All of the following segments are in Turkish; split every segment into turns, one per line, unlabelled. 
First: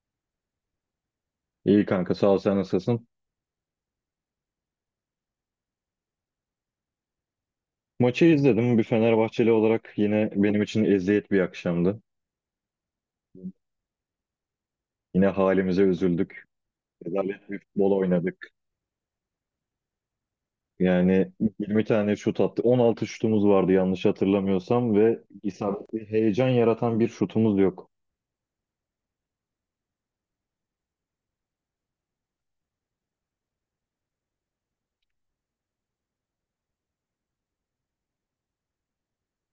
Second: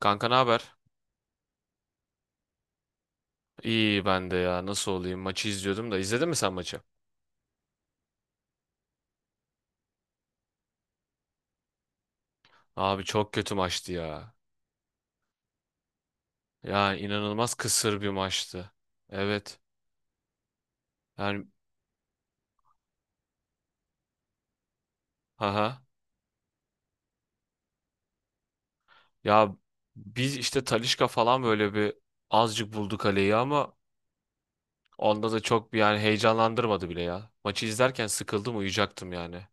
Kanka ne haber?
İyi kanka, sağ ol, sen nasılsın?
İyi, ben de ya. Nasıl olayım, maçı izliyordum da. İzledin mi sen maçı?
Maçı izledim. Bir Fenerbahçeli olarak yine benim için eziyet bir akşamdı.
Abi çok kötü maçtı ya.
Yine halimize üzüldük.
Yani
Rezalet
inanılmaz
bir futbol
kısır bir
oynadık.
maçtı. Evet.
Yani
Yani
20 tane şut attı. 16 şutumuz vardı yanlış hatırlamıyorsam ve
haha.
isabetli heyecan yaratan bir şutumuz yok.
Ya biz işte Talisca falan böyle bir azıcık buldu kaleyi, ama onda da çok bir yani heyecanlandırmadı bile ya. Maçı izlerken sıkıldım, uyuyacaktım yani.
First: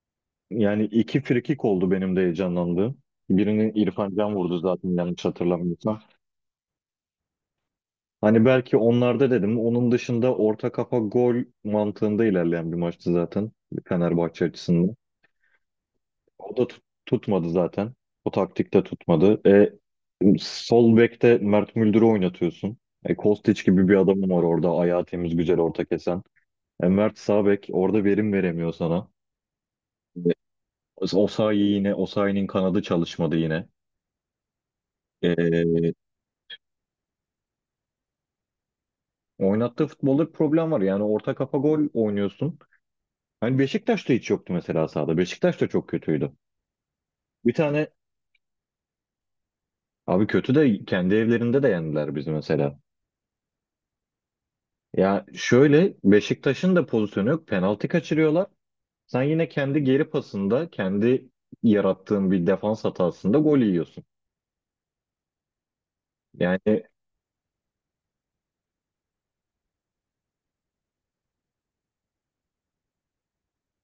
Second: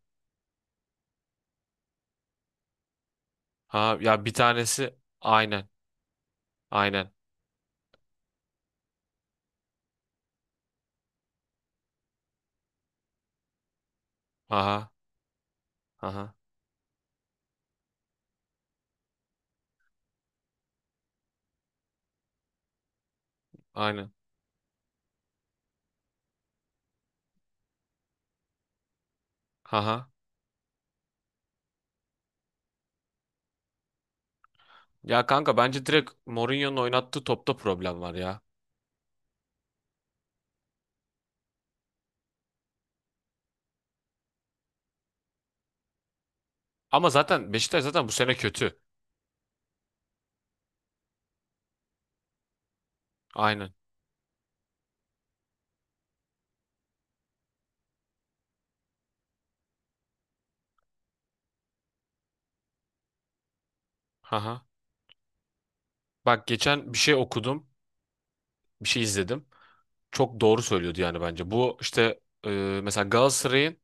Yani iki frikik oldu benim de heyecanlandığım. Birinin
Ha
İrfan
ya bir
Can vurdu zaten
tanesi
yanlış
aynen
hatırlamıyorsam.
aynen.
Hani belki onlarda dedim. Onun dışında orta kafa gol mantığında ilerleyen bir maçtı zaten Fenerbahçe
Aha
açısından.
aha
O da tutmadı zaten. O taktikte tutmadı. Sol bekte Mert Müldür'ü oynatıyorsun. Kostić gibi bir
aynen.
adamın var orada. Ayağı temiz, güzel orta kesen. Mert sağ bek orada verim veremiyor sana.
Haha.
E, Osayi yine, Osayi'nin kanadı çalışmadı yine.
Ya kanka bence
E,
direkt Mourinho'nun oynattığı topta problem var ya.
Oynattığı futbolda bir problem var. Yani orta kafa gol oynuyorsun. Hani Beşiktaş'ta hiç yoktu mesela sahada. Beşiktaş da çok kötüydü.
Ama
Bir
zaten Beşiktaş
tane
zaten bu sene kötü.
abi, kötü de kendi evlerinde de yendiler biz mesela.
Aynen.
Ya şöyle, Beşiktaş'ın da pozisyonu yok. Penaltı kaçırıyorlar. Sen yine kendi geri pasında, kendi yarattığın bir defans hatasında gol yiyorsun.
Haha. Bak
Yani
geçen bir şey okudum. Bir şey izledim. Çok doğru söylüyordu yani bence. Bu işte mesela Galatasaray'ın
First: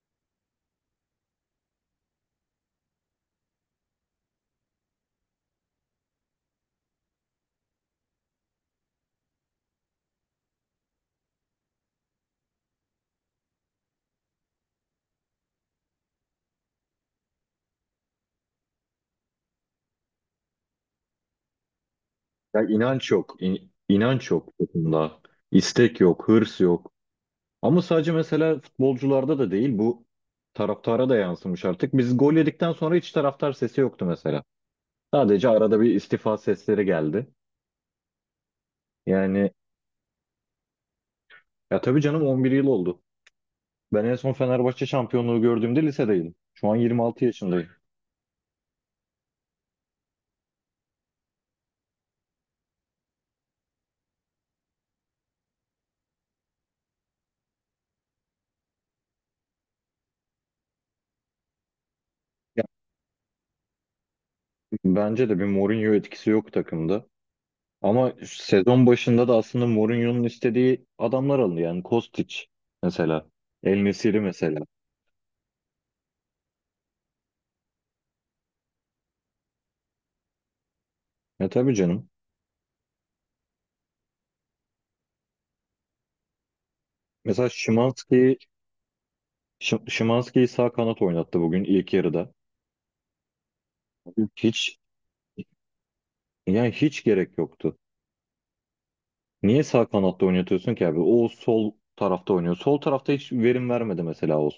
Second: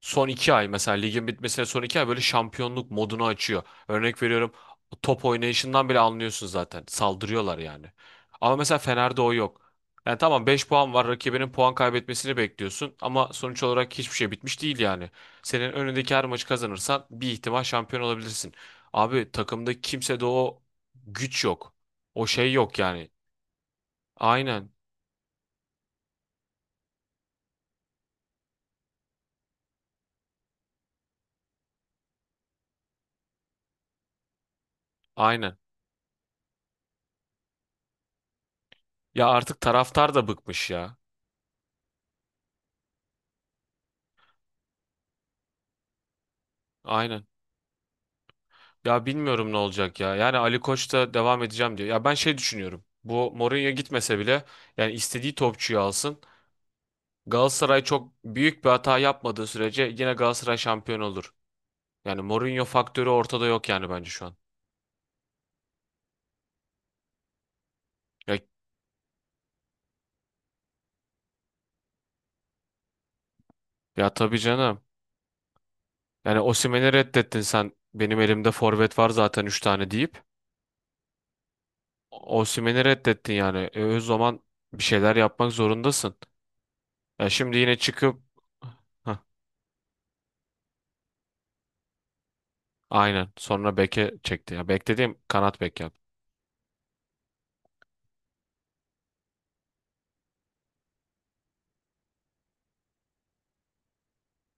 son 2 ay, mesela ligin bitmesine son 2 ay, böyle şampiyonluk modunu açıyor. Örnek veriyorum, top oynayışından bile anlıyorsun zaten. Saldırıyorlar yani. Ama mesela Fener'de o yok. Yani tamam, 5 puan var, rakibinin puan kaybetmesini bekliyorsun, ama sonuç olarak hiçbir şey bitmiş değil yani. Senin önündeki her maçı kazanırsan bir ihtimal şampiyon olabilirsin. Abi takımda kimsede o güç yok. O şey
ya
yok
inanç
yani.
yok. İnanç yok
Aynen.
takımda. İstek yok, hırs yok. Ama sadece mesela futbolcularda da değil bu, taraftara da yansımış artık. Biz gol yedikten sonra hiç taraftar sesi yoktu mesela. Sadece
Aynen.
arada bir istifa sesleri geldi.
Ya
Yani
artık taraftar da bıkmış ya.
ya tabii canım, 11 yıl oldu. Ben en son Fenerbahçe şampiyonluğu gördüğümde lisedeydim. Şu an 26
Aynen.
yaşındayım.
Ya bilmiyorum ne olacak ya. Yani Ali Koç da devam edeceğim diyor. Ya ben şey düşünüyorum. Bu Mourinho gitmese bile yani istediği topçuyu alsın. Galatasaray çok büyük bir hata yapmadığı sürece yine Galatasaray şampiyon olur. Yani
Yani
Mourinho faktörü ortada yok yani bence şu an.
bence de bir Mourinho etkisi yok takımda. Ama
Ya,
sezon başında da aslında Mourinho'nun istediği adamlar alındı. Yani Kostić mesela. El
ya
Nesiri
tabii
mesela.
canım. Yani Osimhen'i reddettin sen. Benim elimde forvet var zaten 3 tane deyip.
Ya tabii canım.
Osimhen'i reddettin yani. O zaman bir şeyler yapmak zorundasın. Ya
Mesela
şimdi yine çıkıp.
Szymański'yi,
Heh.
Szymański'yi sağ kanat oynattı bugün ilk yarıda.
Aynen. Sonra beke çekti. Ya
Hiç,
bek dediğim, kanat bek yaptı.
yani hiç gerek yoktu. Niye sağ kanatta oynatıyorsun ki abi? O sol tarafta oynuyor. Sol tarafta hiç verim vermedi mesela o.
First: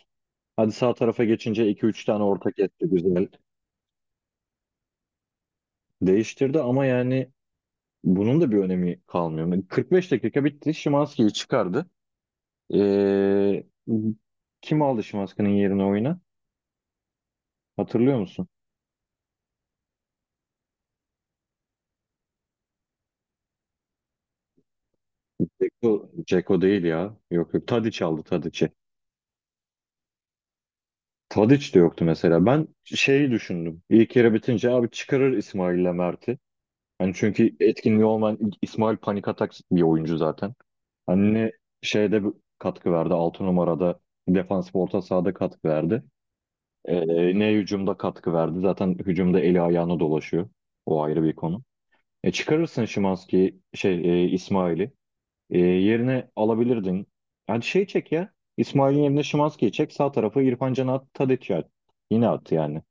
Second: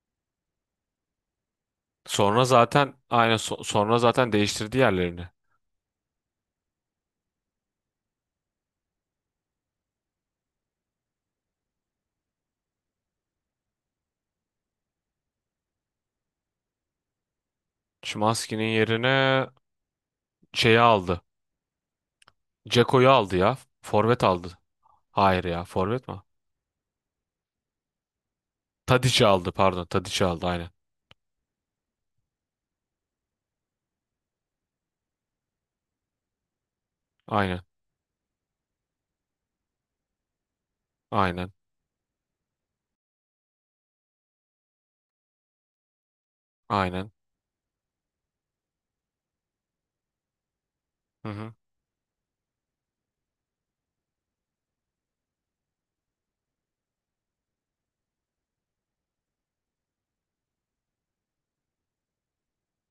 Hadi sağ tarafa geçince iki üç tane
Sonra
ortak etti
zaten
güzel.
aynen sonra zaten değiştirdi yerlerini.
Değiştirdi ama yani bunun da bir önemi kalmıyor. Yani 45 dakika bitti. Şimanski'yi çıkardı. Ee, Kim aldı Şimanski'nin yerine oyuna? Hatırlıyor musun?
Szymański'nin yerine şeyi aldı. Ceko'yu aldı ya. Forvet aldı. Hayır ya, forvet mi?
Ceko değil ya. Yok yok. Tadiç aldı Tadiç'i.
Tadic'i aldı, pardon. Tadic'i aldı aynen.
Tadiç de yoktu mesela. Ben şeyi düşündüm. İlk yarı bitince abi çıkarır İsmail'le Mert'i. Hani çünkü
Aynen.
etkinliği olmayan İsmail panik atak bir oyuncu zaten. Hani
Aynen.
şeyde bir katkı verdi. Altı numarada defansif orta sahada katkı verdi.
Aynen.
Ne hücumda katkı verdi. Zaten hücumda eli ayağına dolaşıyor. O ayrı
Hı
bir
hı.
konu. Çıkarırsın Şimanski şey, İsmail'i. Yerine alabilirdin. Hadi şey çek ya. İsmail'in yerine Şimanski'yi çek. Sağ tarafı İrfan Can'a at, Tadiç'e at. Yine at yani.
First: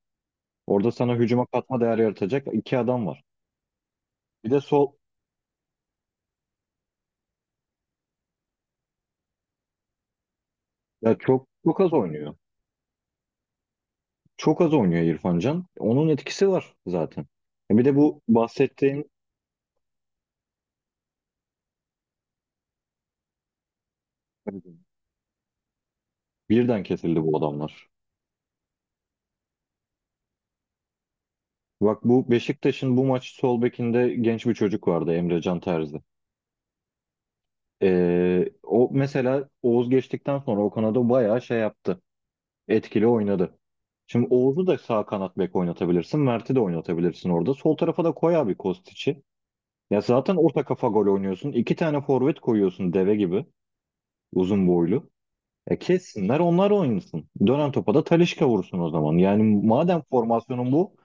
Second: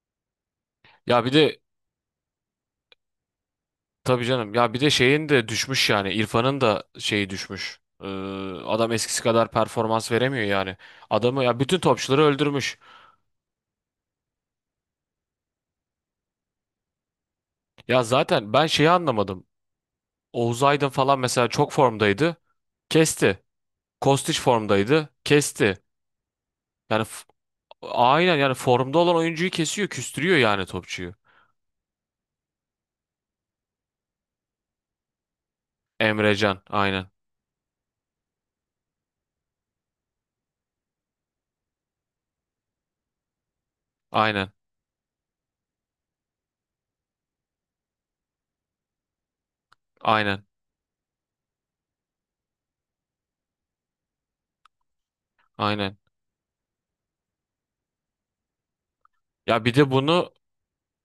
Orada sana
Ya bir
hücuma
de
katma değer yaratacak iki adam var.
tabii
Bir
canım.
de
Ya bir de
sol,
şeyin de düşmüş yani. İrfan'ın da şeyi düşmüş. Adam eskisi kadar performans veremiyor yani.
ya
Adamı
çok
ya bütün
çok az
topçuları
oynuyor.
öldürmüş.
Çok az oynuyor İrfan Can. Onun etkisi var zaten. Bir de
Ya
bu
zaten ben şeyi
bahsettiğim,
anlamadım. Oğuz Aydın falan mesela çok formdaydı. Kesti. Kostić formdaydı. Kesti.
birden
Yani
kesildi
f-
bu adamlar.
aynen, yani formda olan oyuncuyu kesiyor, küstürüyor yani topçuyu.
Bak bu Beşiktaş'ın bu maç sol bekinde genç bir çocuk vardı, Emre Can Terzi.
Emrecan aynen.
O mesela Oğuz geçtikten sonra o kanada bayağı şey yaptı. Etkili oynadı. Şimdi
Aynen.
Oğuz'u da sağ kanat bek oynatabilirsin. Mert'i de oynatabilirsin orada. Sol tarafa da koy abi Kostiç'i. Ya zaten
Aynen.
orta kafa gol oynuyorsun. İki tane forvet koyuyorsun deve gibi. Uzun boylu. E
Aynen.
kessinler onlar oynasın. Dönen topa da Talisca vursun o zaman.
Ya
Yani
bir de
madem
bunu
formasyonun bu,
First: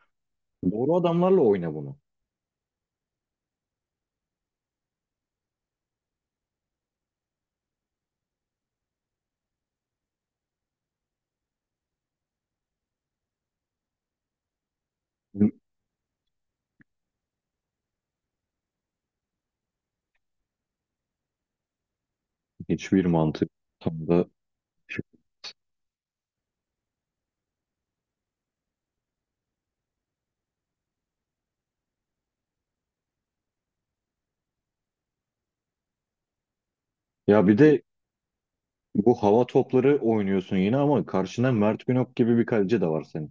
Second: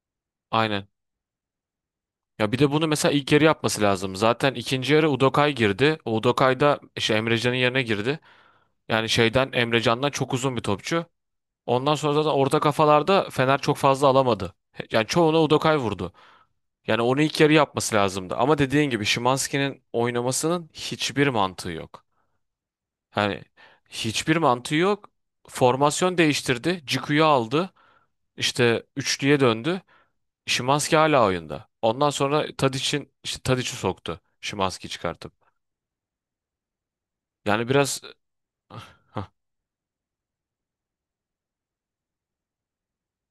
aynen.
doğru adamlarla oyna bunu.
Ya bir de bunu mesela ilk yarı yapması lazım. Zaten ikinci yarı Udokay girdi. O Udokay da işte Emrecan'ın yerine girdi. Yani Emrecan'dan çok uzun bir topçu. Ondan sonra zaten orta kafalarda Fener çok fazla alamadı. Yani çoğunu Udokay vurdu. Yani onu ilk yarı yapması lazımdı. Ama dediğin gibi Szymański'nin oynamasının hiçbir mantığı yok.
Hiçbir
Yani
mantık, tam da.
hiçbir mantığı yok. Formasyon değiştirdi. Ciku'yu aldı. İşte üçlüye döndü. Szymański hala oyunda. Ondan sonra Tadić'in işte Tadić'i soktu. Szymański çıkartıp.
Ya bir
Yani
de
biraz.
bu
Hah,
hava topları oynuyorsun yine ama karşında Mert Günok gibi bir kaleci de var senin.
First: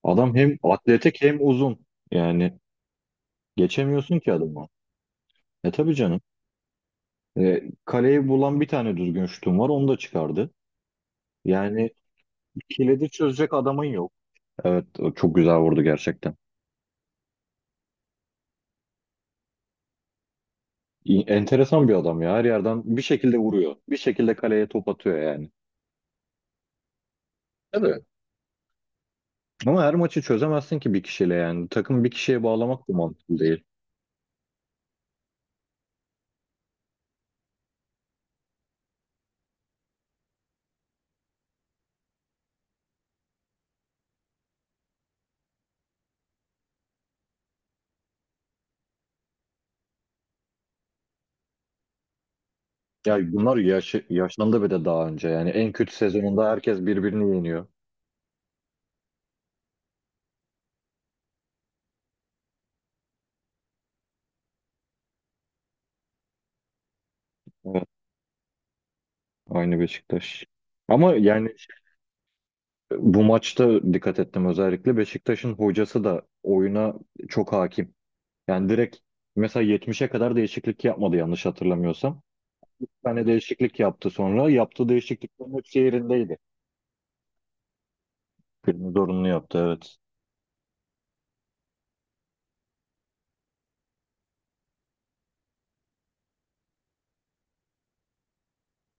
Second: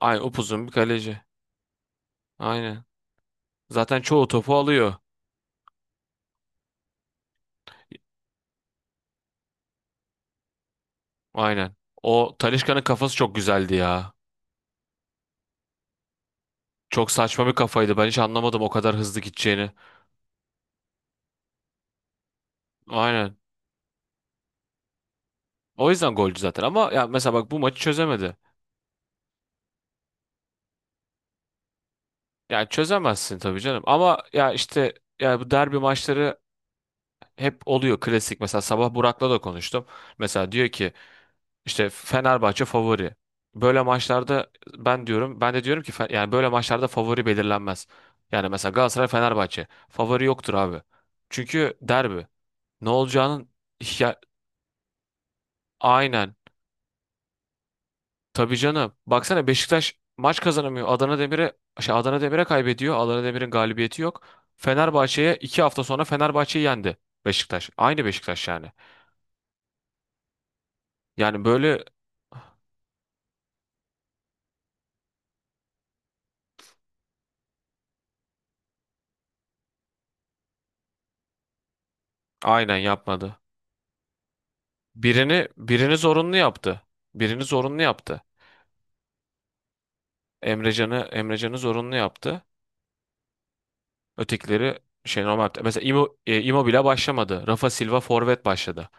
aynen,
Adam hem
upuzun bir kaleci.
atletik hem uzun. Yani
Aynen. Zaten
geçemiyorsun
çoğu
ki
topu
adamı.
alıyor.
E tabii canım. Kaleyi bulan bir tane düzgün şutun var, onu da çıkardı.
Aynen.
Yani
O Talisca'nın
kilidi
kafası çok
çözecek
güzeldi
adamın yok.
ya.
Evet, o çok güzel vurdu gerçekten.
Çok saçma bir kafaydı. Ben hiç anlamadım o kadar hızlı gideceğini.
Enteresan bir adam ya. Her yerden bir
Aynen.
şekilde vuruyor. Bir şekilde kaleye top atıyor yani.
O yüzden golcü zaten, ama ya mesela bak bu maçı
Evet.
çözemedi.
Ama her maçı çözemezsin ki bir kişiyle yani. Takım bir kişiye
Yani
bağlamak da mantıklı
çözemezsin tabii
değil.
canım, ama ya işte ya bu derbi maçları hep oluyor klasik. Mesela sabah Burak'la da konuştum. Mesela diyor ki işte Fenerbahçe favori. Böyle maçlarda ben de diyorum ki yani böyle maçlarda favori belirlenmez. Yani mesela Galatasaray Fenerbahçe favori yoktur abi. Çünkü derbi. Ne
Ya
olacağının
bunlar yaş
ya,
yaşlandı bir de daha önce. Yani en kötü
aynen.
sezonunda herkes birbirini yeniyor.
Tabii canım. Baksana Beşiktaş maç kazanamıyor. Adana Demir'e Adana Demir'e kaybediyor. Adana Demir'in galibiyeti yok. Fenerbahçe'ye, 2 hafta sonra Fenerbahçe'yi yendi Beşiktaş.
Evet,
Aynı Beşiktaş yani.
aynı Beşiktaş. Ama
Yani
yani
böyle
bu maçta dikkat ettim, özellikle Beşiktaş'ın hocası da oyuna çok hakim. Yani direkt mesela yetmişe kadar değişiklik yapmadı yanlış hatırlamıyorsam.
aynen
Bir tane
yapmadı.
değişiklik yaptı sonra. Yaptığı değişikliklerin hepsi
Birini zorunlu
yerindeydi.
yaptı. Birini zorunlu yaptı.
Birini zorunlu yaptı evet.
Emrecan'ı zorunlu yaptı. Ötekileri şey, normal yaptı. Mesela Immobile başlamadı. Rafa Silva forvet başladı.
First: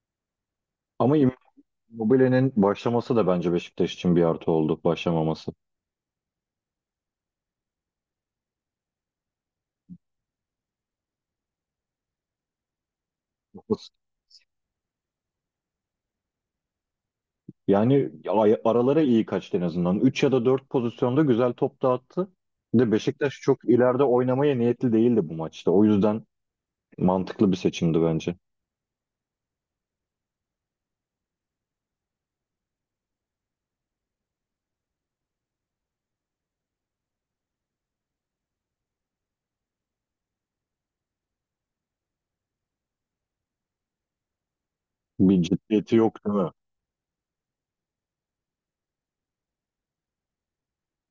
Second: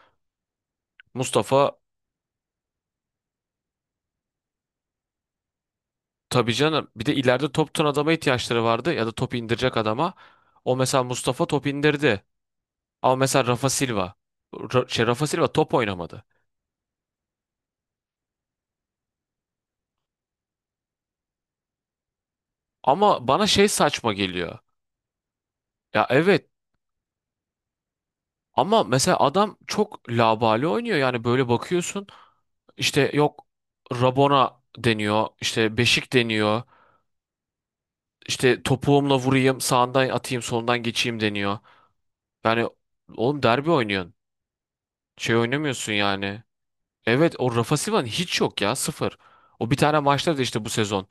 Ama
Mustafa.
Immobile'nin başlaması da bence Beşiktaş için bir artı oldu, başlamaması.
Tabii canım. Bir de ileride top tutan adama ihtiyaçları vardı, ya da top indirecek adama. O mesela Mustafa top indirdi. Ama mesela Rafa Silva. Rafa Silva top oynamadı.
Yani aralara iyi kaçtı en azından. Üç ya da 4 pozisyonda güzel top dağıttı. Bir de
Ama
Beşiktaş
bana
çok
şey
ileride
saçma
oynamaya
geliyor.
niyetli değildi bu maçta. O
Ya
yüzden
evet,
mantıklı bir seçimdi bence.
ama mesela adam çok labali oynuyor. Yani böyle bakıyorsun, işte yok Rabona deniyor, işte Beşik deniyor, işte topuğumla vurayım, sağından atayım, solundan geçeyim deniyor. Yani oğlum derbi oynuyorsun. Şey
Bir
oynamıyorsun
ciddiyeti yok değil
yani.
mi?
Evet o Rafa Silva'nın hiç yok ya, sıfır. O bir tane maçta da işte bu sezon.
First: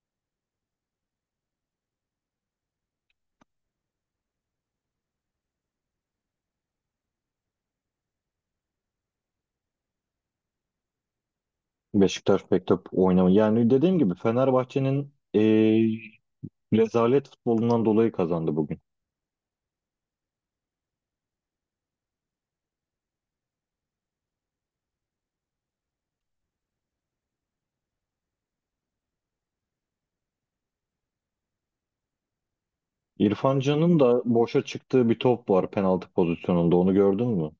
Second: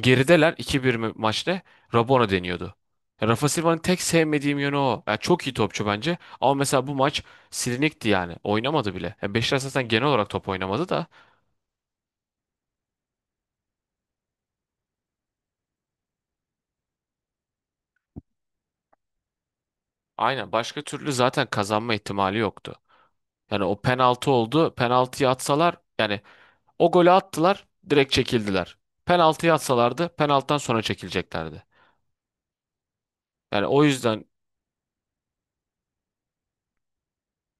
Gerideler, 2-1 mi maçta, Rabona deniyordu. Ya Rafa Silva'nın tek sevmediğim yönü o. Ya çok iyi topçu bence, ama mesela bu maç silinikti yani. Oynamadı bile. Ya Beşiktaş zaten genel olarak top oynamadı da.
Beşiktaş pek top oynamıyor. Yani dediğim gibi Fenerbahçe'nin rezalet futbolundan dolayı kazandı bugün.
Aynen, başka türlü zaten kazanma ihtimali yoktu. Yani o penaltı oldu. Penaltıyı atsalar yani, o golü attılar direkt çekildiler. Penaltıyı atsalardı, penaltıdan sonra çekileceklerdi.
İrfan
Yani o
Can'ın da
yüzden.
boşa çıktığı bir top var penaltı pozisyonunda. Onu gördün mü?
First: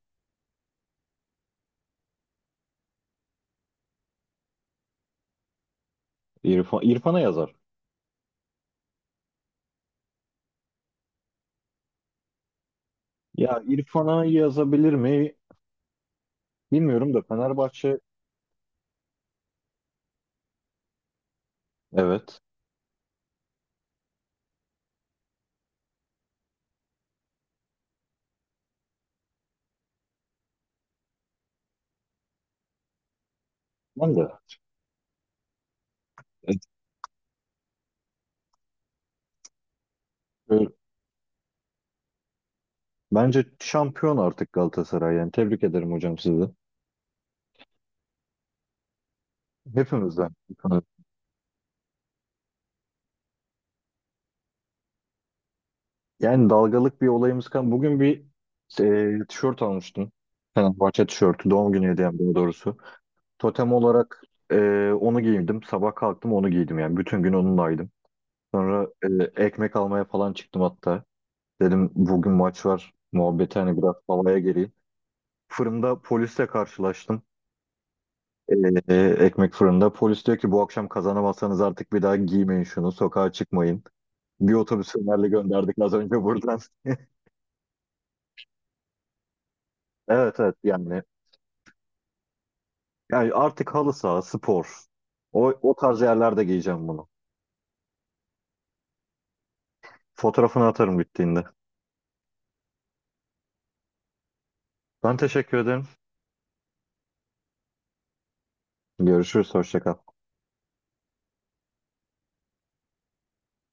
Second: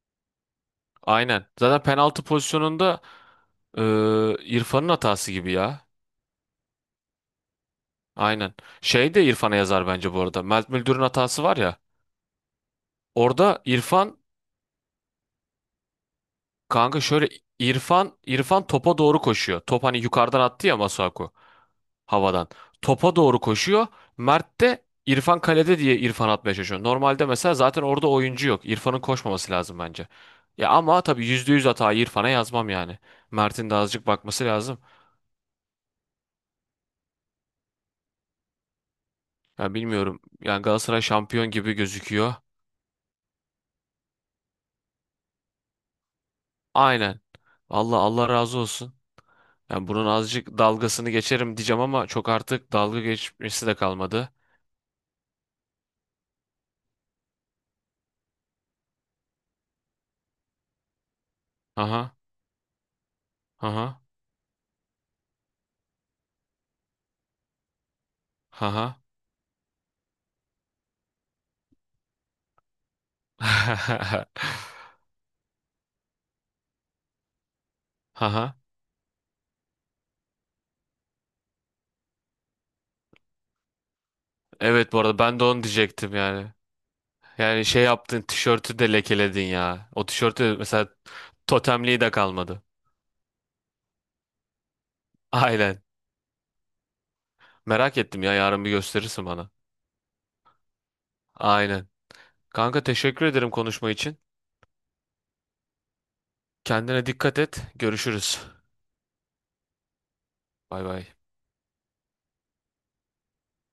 Aynen. Zaten penaltı pozisyonunda e, İrfan'ın hatası gibi ya.
İrfan'a yazar.
Aynen. Şey de İrfan'a yazar bence bu arada. Mert Müldür'ün hatası var ya.
Ya
Orada İrfan,
İrfan'a yazabilir mi
kanka
bilmiyorum da
şöyle,
Fenerbahçe,
İrfan topa doğru koşuyor. Top hani yukarıdan attı ya Masuaku,
evet.
havadan. Topa doğru koşuyor. Mert de İrfan kalede diye, İrfan atmaya çalışıyor. Normalde mesela zaten orada oyuncu yok. İrfan'ın koşmaması lazım bence. Ya ama tabii %100 hatayı İrfan'a yazmam yani. Mert'in de azıcık
Ben de.
bakması lazım.
Evet.
Ya bilmiyorum. Yani
Ee,
Galatasaray şampiyon gibi gözüküyor.
Bence şampiyon artık Galatasaray yani. Tebrik ederim hocam sizi.
Aynen. Allah Allah razı olsun. Yani bunun
Hepimizden.
azıcık dalgasını geçerim diyeceğim, ama çok artık dalga geçmesi de kalmadı.
Yani dalgalık bir olayımız kan. Bugün bir, tişört almıştım. Fenerbahçe tişörtü. Doğum günü
Aha,
hediyem daha doğrusu. Totem
aha,
olarak onu giydim. Sabah kalktım onu giydim yani. Bütün gün onunlaydım. Sonra
aha.
ekmek almaya falan çıktım hatta. Dedim bugün maç var. Muhabbeti hani biraz havaya geleyim. Fırında polisle karşılaştım.
Aha.
Ekmek fırında. Polis diyor ki bu akşam kazanamazsanız artık bir daha giymeyin şunu. Sokağa çıkmayın. Bir otobüs
Evet bu arada
Fenerli
ben de onu
gönderdik az
diyecektim
önce
yani.
buradan.
Yani şey yaptın, tişörtü de lekeledin ya. O
Evet evet
tişörtü mesela
yani.
totemliği de kalmadı.
Yani artık halı saha, spor. O
Aynen.
tarz yerlerde giyeceğim bunu.
Merak ettim ya, yarın bir gösterirsin bana.
Fotoğrafını atarım bittiğinde.
Aynen. Kanka teşekkür ederim konuşma için.
Ben teşekkür ederim.
Kendine dikkat et. Görüşürüz.
Görüşürüz. Hoşça kal.
Bay bay.